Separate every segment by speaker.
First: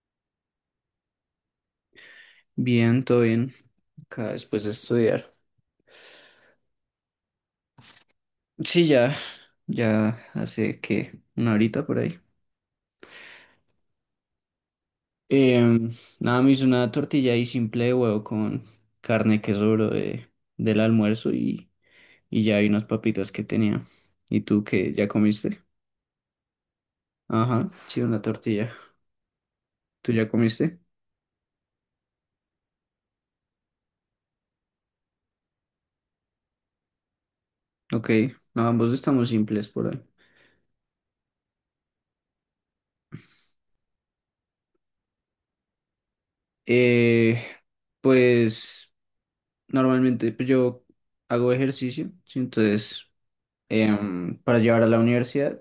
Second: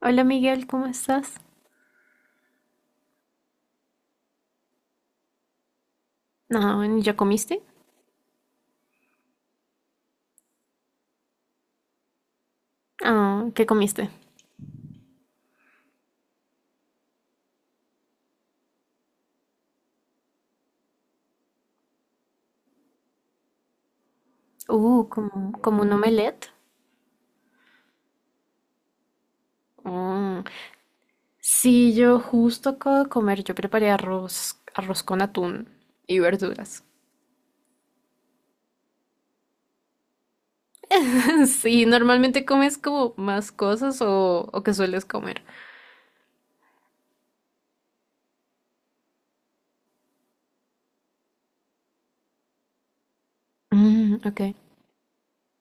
Speaker 1: Hola Miguel, ¿cómo estás?
Speaker 2: Bien, todo bien. Acá después de estudiar.
Speaker 1: No, ¿ya comiste?
Speaker 2: Sí, ya, ya hace que una horita por ahí.
Speaker 1: Ah, ¿qué comiste?
Speaker 2: Em, Nada, me hice una tortilla ahí simple de huevo con carne que sobró del almuerzo y ya hay unas papitas que tenía. ¿Y tú qué? ¿Ya
Speaker 1: Como,
Speaker 2: comiste?
Speaker 1: como un omelette.
Speaker 2: Ajá, sí, una tortilla. ¿Tú ya
Speaker 1: Mm.
Speaker 2: comiste?
Speaker 1: Sí, yo justo acabo de comer, yo preparé arroz con atún y verduras.
Speaker 2: Ok, no, ambos estamos simples por ahí.
Speaker 1: Sí, normalmente comes como más cosas o qué sueles comer.
Speaker 2: Eh, pues normalmente pues, yo hago ejercicio, sí, entonces
Speaker 1: Mm, ok.
Speaker 2: para llevar a la universidad.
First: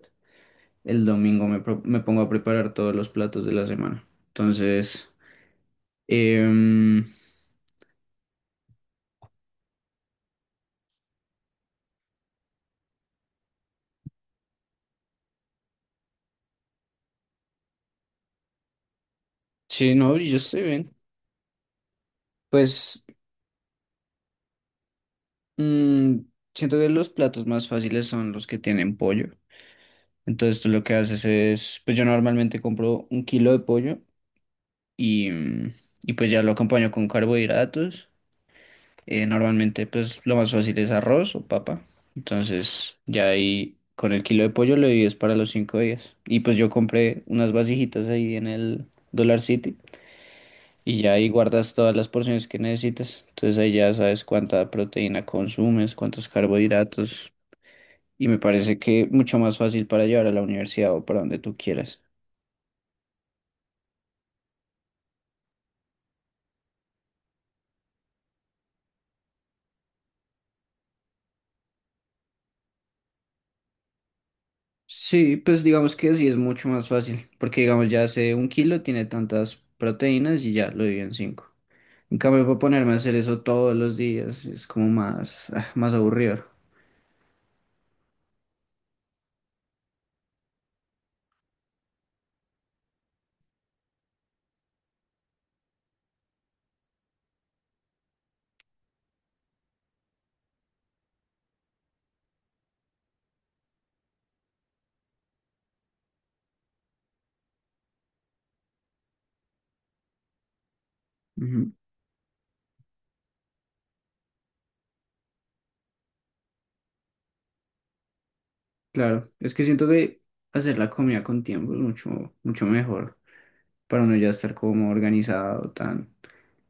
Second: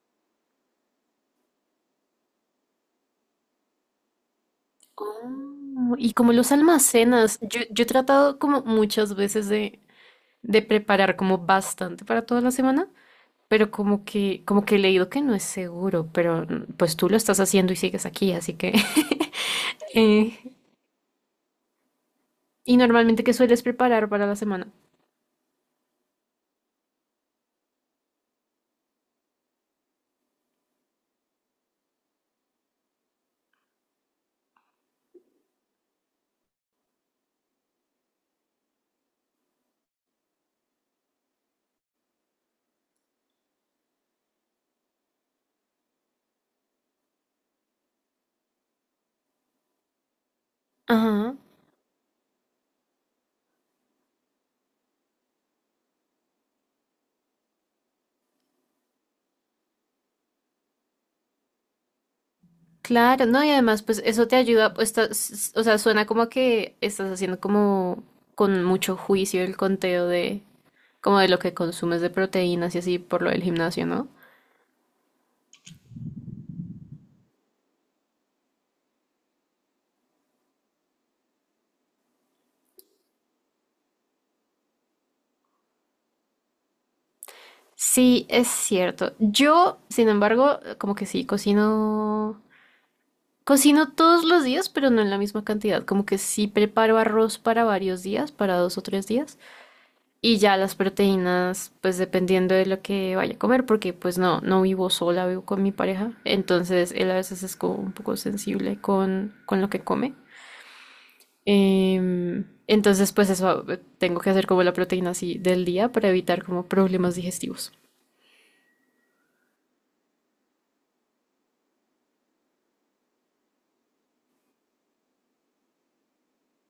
Speaker 2: El domingo me pongo a preparar todos los platos de la semana. Entonces,
Speaker 1: Oh, y como los
Speaker 2: em,
Speaker 1: almacenas, yo he tratado como muchas veces de preparar como bastante para toda la semana. Pero como que he leído que no es seguro, pero pues tú lo estás haciendo y sigues aquí, así que
Speaker 2: sí, no, yo
Speaker 1: eh,
Speaker 2: estoy bien.
Speaker 1: y
Speaker 2: Pues
Speaker 1: normalmente, ¿qué sueles preparar para la semana?
Speaker 2: mm, siento que los platos más fáciles son los que tienen pollo. Entonces tú lo que haces es, pues yo normalmente compro un kilo de pollo y, mm, y pues ya lo acompaño con carbohidratos. Normalmente, pues lo más fácil es arroz o papa. Entonces, ya ahí con el kilo de pollo lo divides para los 5 días. Y pues yo compré unas vasijitas ahí en el Dollar City y ya ahí
Speaker 1: Ajá,
Speaker 2: guardas todas las porciones que necesitas. Entonces ahí ya sabes cuánta proteína consumes, cuántos carbohidratos. Y me parece que mucho más fácil para llevar a la universidad o para donde tú quieras.
Speaker 1: claro, no, y además, pues eso te ayuda, pues, o sea, suena como que estás haciendo como con mucho juicio el conteo de, como de lo que consumes de proteínas y así por lo del gimnasio, ¿no?
Speaker 2: Sí, pues digamos que sí es mucho más fácil, porque digamos ya hace un kilo tiene tantas proteínas y ya lo dividen en cinco. En cambio, para ponerme a hacer eso todos los días es como más aburrido.
Speaker 1: Sí, es cierto. Yo, sin embargo, como que sí, cocino. Cocino todos los días, pero no en la misma cantidad. Como que sí preparo arroz para varios días, para 2 o 3 días. Y ya las proteínas, pues dependiendo de lo que vaya a comer, porque pues no vivo sola, vivo con mi pareja. Entonces él a veces es como un poco sensible con lo que come.
Speaker 2: Ujú,
Speaker 1: Entonces pues eso, tengo que hacer como la proteína así del día para evitar como problemas digestivos.
Speaker 2: claro, es que siento que hacer la comida con tiempo es mucho, mucho mejor para uno ya estar como organizado, tan.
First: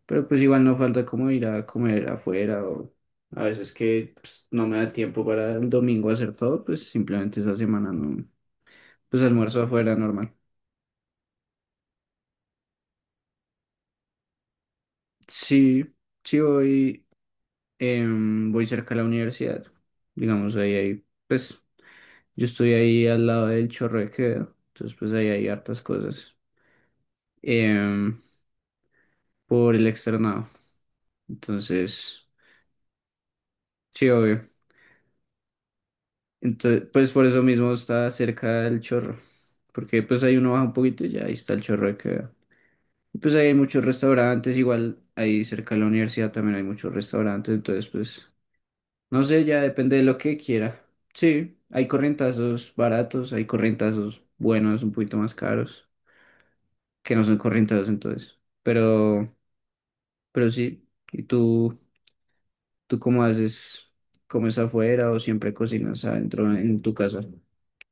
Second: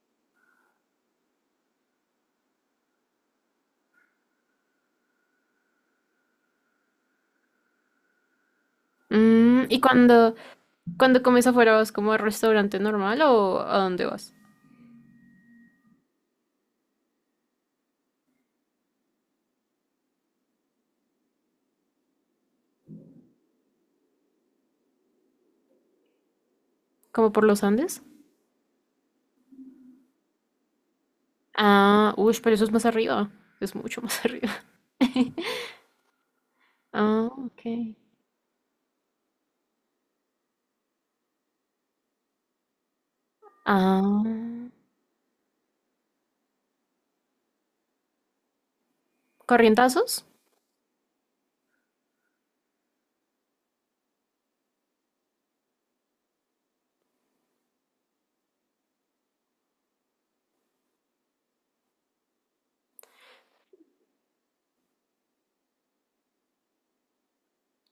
Speaker 2: Pero pues igual no falta como ir a comer afuera o a veces que pues, no me da tiempo para el domingo hacer todo, pues simplemente esa semana no, pues almuerzo
Speaker 1: Mm, ¿y
Speaker 2: afuera normal.
Speaker 1: cuando, cuando comes afuera vas como al restaurante normal o a dónde vas?
Speaker 2: Sí, sí voy, voy cerca a la universidad, digamos pues yo estoy ahí al lado del Chorro de Quevedo, entonces pues ahí hay hartas cosas
Speaker 1: ¿Como por los Andes?
Speaker 2: em, por el Externado,
Speaker 1: Ah,
Speaker 2: entonces
Speaker 1: uy, pero eso es más arriba. Es mucho
Speaker 2: sí,
Speaker 1: más
Speaker 2: obvio.
Speaker 1: arriba.
Speaker 2: Entonces, pues por
Speaker 1: Ah,
Speaker 2: eso
Speaker 1: ok.
Speaker 2: mismo está cerca del Chorro, porque pues ahí uno baja un poquito y ya ahí está el Chorro de Quevedo. Y pues ahí hay muchos
Speaker 1: Ah,
Speaker 2: restaurantes, igual ahí cerca de la universidad también hay muchos restaurantes, entonces pues no sé, ya depende de lo
Speaker 1: ¿corrientazos?
Speaker 2: que quiera. Sí, hay corrientazos baratos, hay corrientazos buenos, un poquito más caros, que no son corrientazos entonces. Pero sí, ¿y tú cómo haces? ¿Comes afuera o siempre cocinas adentro en tu casa?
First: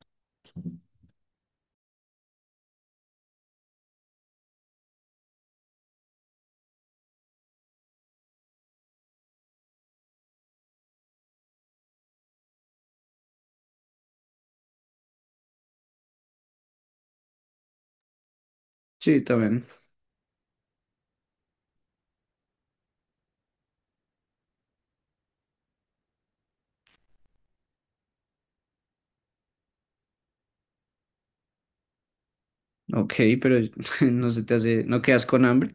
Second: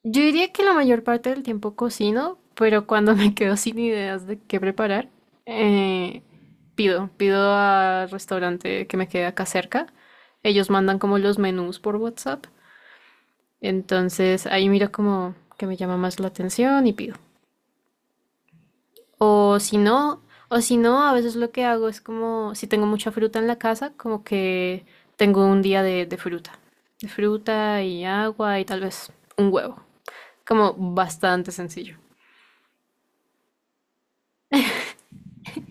Speaker 1: Yo diría que la mayor parte del tiempo cocino, pero cuando me quedo sin ideas de qué preparar, eh, pido al restaurante que me quede acá cerca. Ellos mandan como los menús por WhatsApp. Entonces ahí miro como que me llama más la atención y pido.
Speaker 2: Sí,
Speaker 1: O
Speaker 2: también.
Speaker 1: si no, o si no, a veces lo que hago es como, si tengo mucha fruta en la casa, como que tengo un día de fruta. De fruta y agua y tal vez un huevo. Como bastante sencillo.
Speaker 2: Ok, pero no se te hace, no quedas con hambre.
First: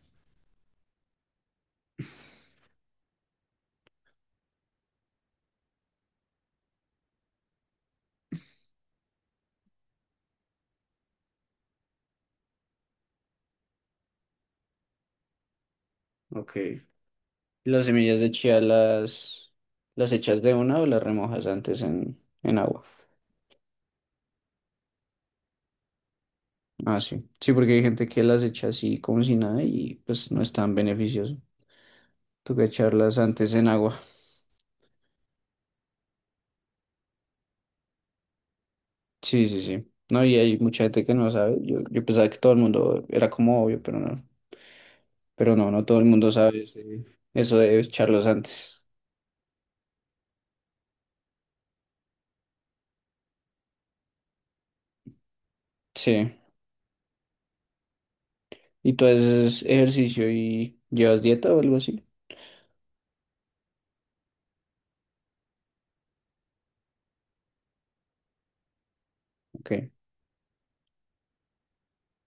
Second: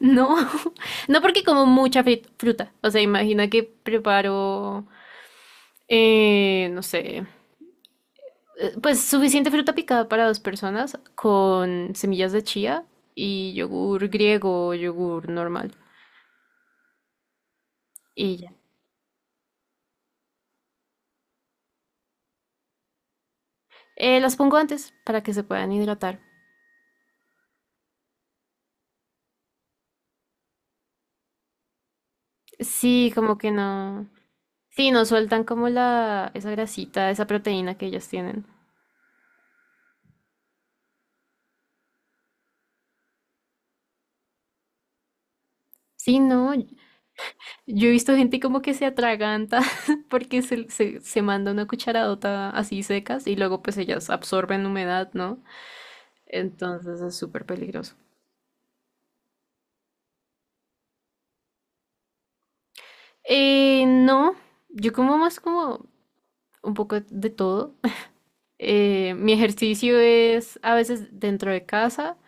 Speaker 1: No, no porque como mucha fruta. O sea, imagina que preparo, no sé, pues suficiente fruta picada para dos personas con semillas de chía y yogur griego o yogur normal.
Speaker 2: Ok. ¿Las semillas de
Speaker 1: Y ya.
Speaker 2: chía las echas de una o las remojas antes en agua?
Speaker 1: Las pongo antes para que se puedan hidratar.
Speaker 2: Ah, sí. Sí, porque hay gente que las echa así como si nada y pues no es tan beneficioso. Toca
Speaker 1: Sí,
Speaker 2: echarlas
Speaker 1: como que
Speaker 2: antes en agua.
Speaker 1: no. Sí, no sueltan como la, esa grasita, esa proteína que ellos tienen.
Speaker 2: Sí, sí, sí. No, y hay mucha gente que no sabe. Yo pensaba que todo el mundo era como obvio, pero no. Pero no, no todo el
Speaker 1: Sí,
Speaker 2: mundo
Speaker 1: no.
Speaker 2: sabe eso de
Speaker 1: Yo he visto
Speaker 2: echarlos
Speaker 1: gente como que
Speaker 2: antes.
Speaker 1: se atraganta porque se manda una cucharadota así secas y luego pues ellas absorben humedad, ¿no?
Speaker 2: Sí.
Speaker 1: Entonces es súper peligroso.
Speaker 2: ¿Y tú haces ejercicio y llevas dieta o algo así?
Speaker 1: No, yo como más como un poco de todo. Mi
Speaker 2: Ok.
Speaker 1: ejercicio es a veces dentro de casa.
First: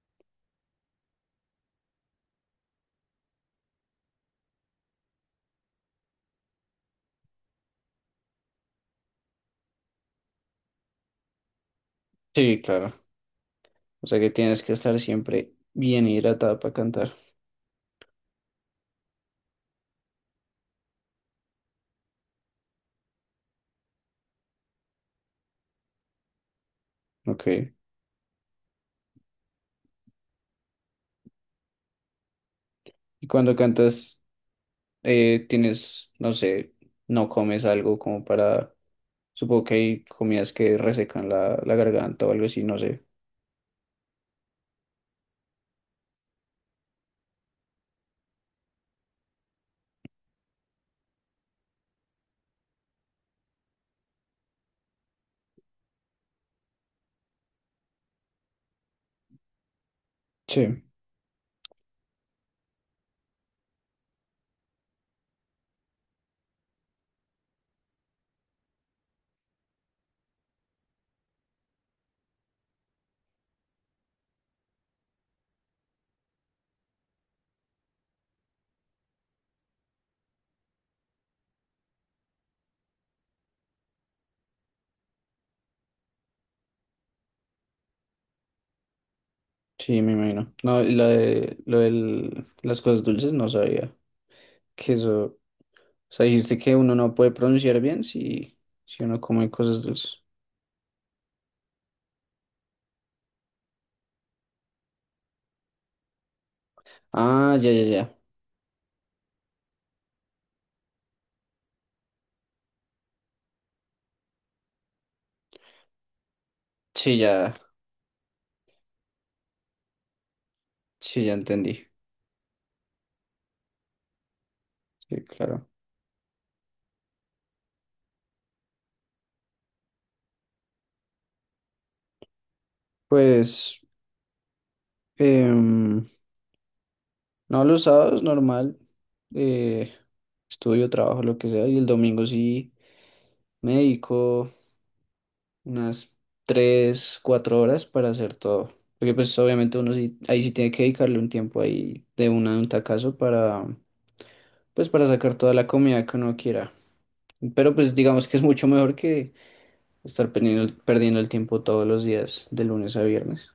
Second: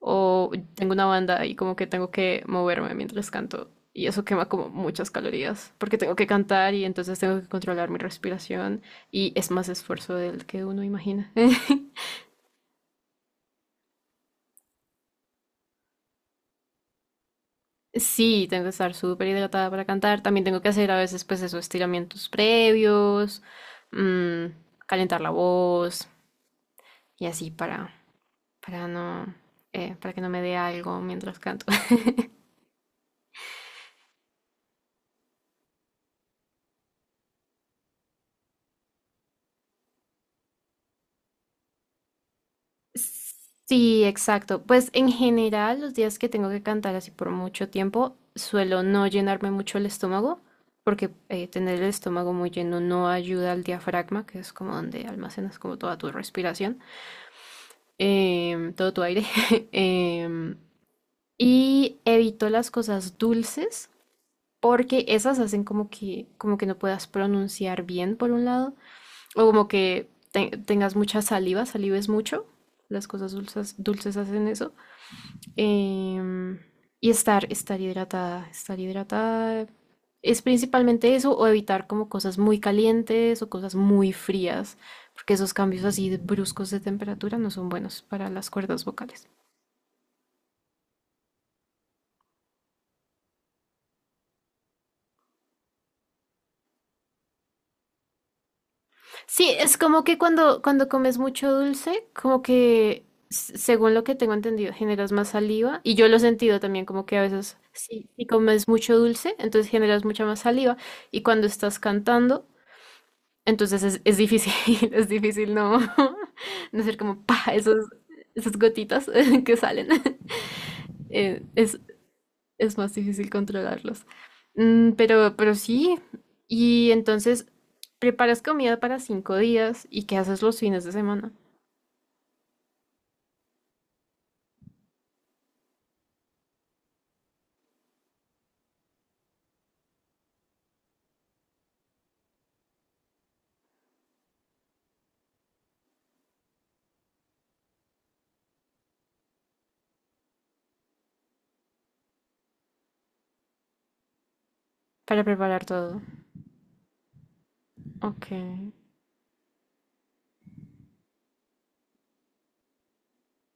Speaker 1: O tengo una banda y como que tengo que moverme mientras canto. Y eso quema como muchas calorías, porque tengo que cantar y entonces tengo que controlar mi respiración y es más esfuerzo del que uno imagina.
Speaker 2: Sí, claro. O sea que tienes que estar siempre bien hidratado para cantar.
Speaker 1: Sí, tengo que estar súper hidratada para cantar. También tengo que hacer a veces pues esos estiramientos previos, mm, calentar la voz y así
Speaker 2: Ok.
Speaker 1: para no, para que no me dé algo mientras canto.
Speaker 2: Y cuando cantas, tienes, no sé, no comes algo como para. Supongo que hay comidas que resecan la garganta o algo así, no sé.
Speaker 1: Sí, exacto. Pues en general, los días que tengo que cantar así por mucho tiempo, suelo no llenarme mucho el estómago, porque tener el estómago muy lleno no ayuda al diafragma, que es como donde almacenas como toda tu respiración, todo tu aire. em,
Speaker 2: Sí,
Speaker 1: y evito las cosas dulces, porque esas hacen como que no puedas pronunciar bien, por un lado, o como que tengas mucha saliva, salives mucho. Las cosas dulces, dulces hacen eso, em, y estar hidratada, estar hidratada es principalmente eso, o evitar como cosas muy calientes o cosas muy frías, porque esos cambios así de bruscos de temperatura no son buenos para las cuerdas vocales.
Speaker 2: sí, me imagino. No, lo del las cosas dulces no sabía que eso. O sea, dijiste que uno no puede pronunciar bien si uno come
Speaker 1: Sí, es
Speaker 2: cosas
Speaker 1: como que
Speaker 2: dulces.
Speaker 1: cuando, cuando comes mucho dulce, como según lo que tengo entendido, generas más saliva, y yo lo he sentido también como que a
Speaker 2: Ah,
Speaker 1: veces.
Speaker 2: ya, ya,
Speaker 1: Si,
Speaker 2: ya.
Speaker 1: si comes mucho dulce, entonces generas mucha más saliva, y cuando estás cantando, entonces es difícil, es difícil no, no ser
Speaker 2: Sí,
Speaker 1: como pa,
Speaker 2: ya,
Speaker 1: esos, esas gotitas que salen.
Speaker 2: sí, ya
Speaker 1: Eh, es,
Speaker 2: entendí.
Speaker 1: es más difícil controlarlos. Mm,
Speaker 2: Sí,
Speaker 1: pero
Speaker 2: claro.
Speaker 1: sí, y entonces preparas comida para 5 días, y qué haces los fines de semana
Speaker 2: Pues, em, no, los sábados normal, eh, estudio, trabajo, lo que sea, y el domingo sí me dedico unas 3, 4 horas para hacer todo. Porque pues obviamente uno sí, ahí sí tiene que dedicarle un tiempo ahí de un tacazo para, pues para
Speaker 1: para
Speaker 2: sacar toda
Speaker 1: preparar
Speaker 2: la
Speaker 1: todo.
Speaker 2: comida que uno quiera. Pero pues
Speaker 1: Ok,
Speaker 2: digamos que es mucho mejor que estar perdiendo, perdiendo el tiempo todos los días, de lunes a viernes.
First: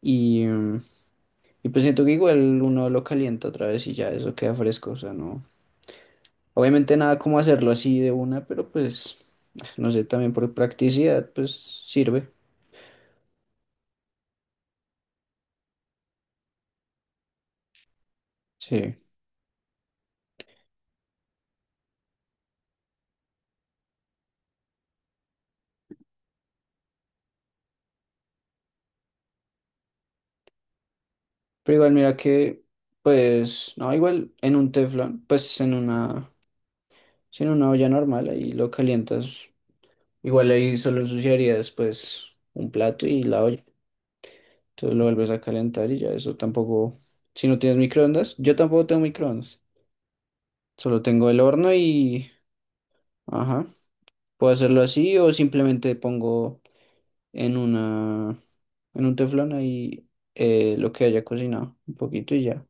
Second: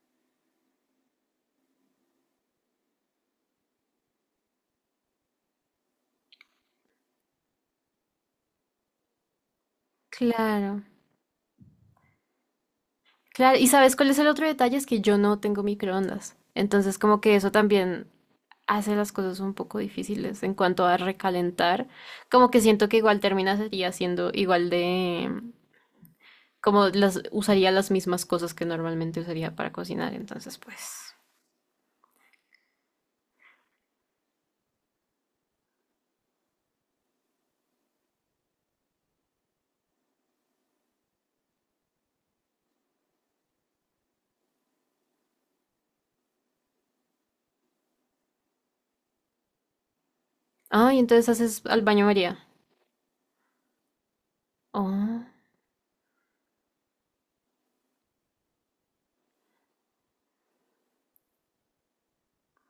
Speaker 2: Y, mm, y pues siento que igual uno lo calienta otra vez y ya eso queda fresco. O sea, no. Obviamente nada como hacerlo así de una, pero pues, no sé, también por
Speaker 1: claro,
Speaker 2: practicidad, pues sirve.
Speaker 1: claro. ¿Y sabes cuál es el otro detalle? Es que yo no tengo microondas. Entonces como que eso también hace
Speaker 2: Sí.
Speaker 1: las cosas un poco difíciles en cuanto a recalentar. Como que siento que igual termina sería siendo igual de, como las usaría las mismas cosas que normalmente usaría para cocinar, entonces pues.
Speaker 2: Pero igual mira que, pues, no, igual en un teflón, pues sí, en una olla normal ahí lo calientas. Igual ahí solo ensuciaría después un plato y la olla. Entonces lo vuelves a calentar y ya eso tampoco. Si no tienes microondas, yo tampoco tengo microondas.
Speaker 1: Ah, y
Speaker 2: Solo
Speaker 1: entonces
Speaker 2: tengo el
Speaker 1: haces
Speaker 2: horno
Speaker 1: al baño
Speaker 2: y.
Speaker 1: María.
Speaker 2: Ajá. Puedo hacerlo así
Speaker 1: Oh.
Speaker 2: o simplemente pongo en una. En un teflón ahí lo que haya cocinado. Un poquito y ya.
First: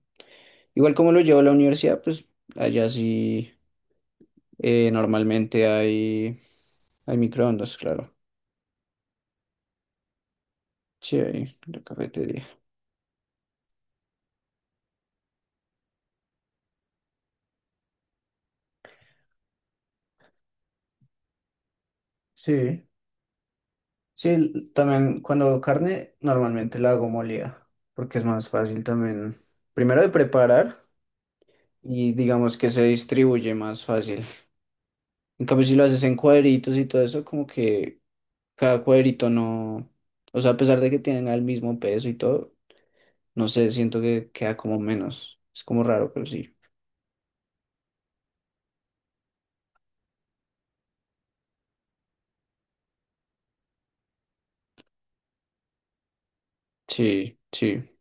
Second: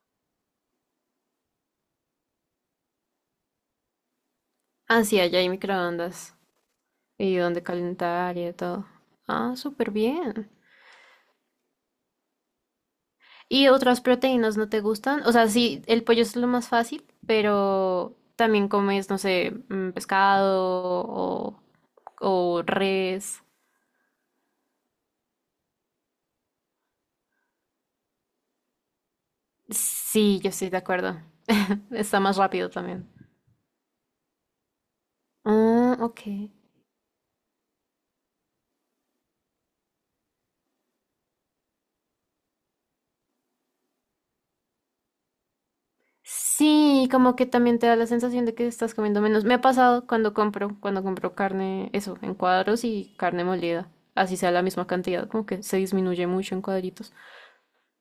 Speaker 2: Igual como lo llevo a la universidad, pues allá sí
Speaker 1: Ah, sí, allá hay
Speaker 2: normalmente
Speaker 1: microondas
Speaker 2: hay
Speaker 1: y donde
Speaker 2: microondas, claro.
Speaker 1: calentar y de todo. Ah, súper bien.
Speaker 2: Sí, hay en la cafetería.
Speaker 1: ¿Y otras proteínas no te gustan? O sea, sí, el pollo es lo más fácil, pero también comes, no sé, pescado o, o
Speaker 2: Sí.
Speaker 1: res.
Speaker 2: Sí, también cuando hago carne, normalmente la hago molida, porque es más fácil también, primero de
Speaker 1: Sí, yo estoy
Speaker 2: preparar
Speaker 1: de acuerdo.
Speaker 2: y
Speaker 1: Está más
Speaker 2: digamos que
Speaker 1: rápido
Speaker 2: se
Speaker 1: también.
Speaker 2: distribuye más fácil. En cambio, si lo
Speaker 1: Ah,
Speaker 2: haces en
Speaker 1: ok.
Speaker 2: cuadritos y todo eso, como que cada cuadrito no, o sea, a pesar de que tenga el mismo peso y todo, no sé, siento que queda como menos. Es como raro, pero sí.
Speaker 1: Sí, como que también te da la sensación de que estás comiendo menos. Me ha pasado cuando compro carne, eso, en cuadros y carne molida. Así sea la misma cantidad, como que se disminuye mucho en cuadritos.
Speaker 2: Sí, sí.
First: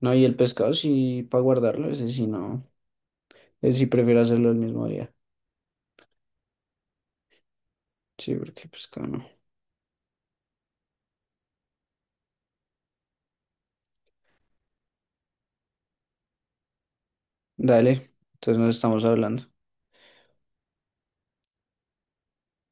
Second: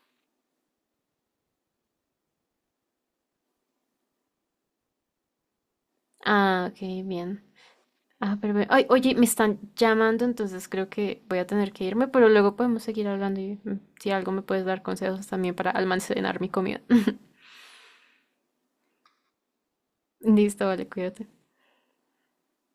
Speaker 2: No, y el pescado sí, para guardarlo, ese sí no. Ese sí prefiero hacerlo el mismo día.
Speaker 1: Ah, ok, bien.
Speaker 2: Sí,
Speaker 1: Ah, pero,
Speaker 2: porque
Speaker 1: ay,
Speaker 2: pescado
Speaker 1: oye, me
Speaker 2: no.
Speaker 1: están llamando, entonces creo que voy a tener que irme, pero luego podemos seguir hablando y si algo me puedes dar consejos también para almacenar mi comida.
Speaker 2: Dale, entonces nos estamos hablando.
Speaker 1: Listo, vale, cuídate.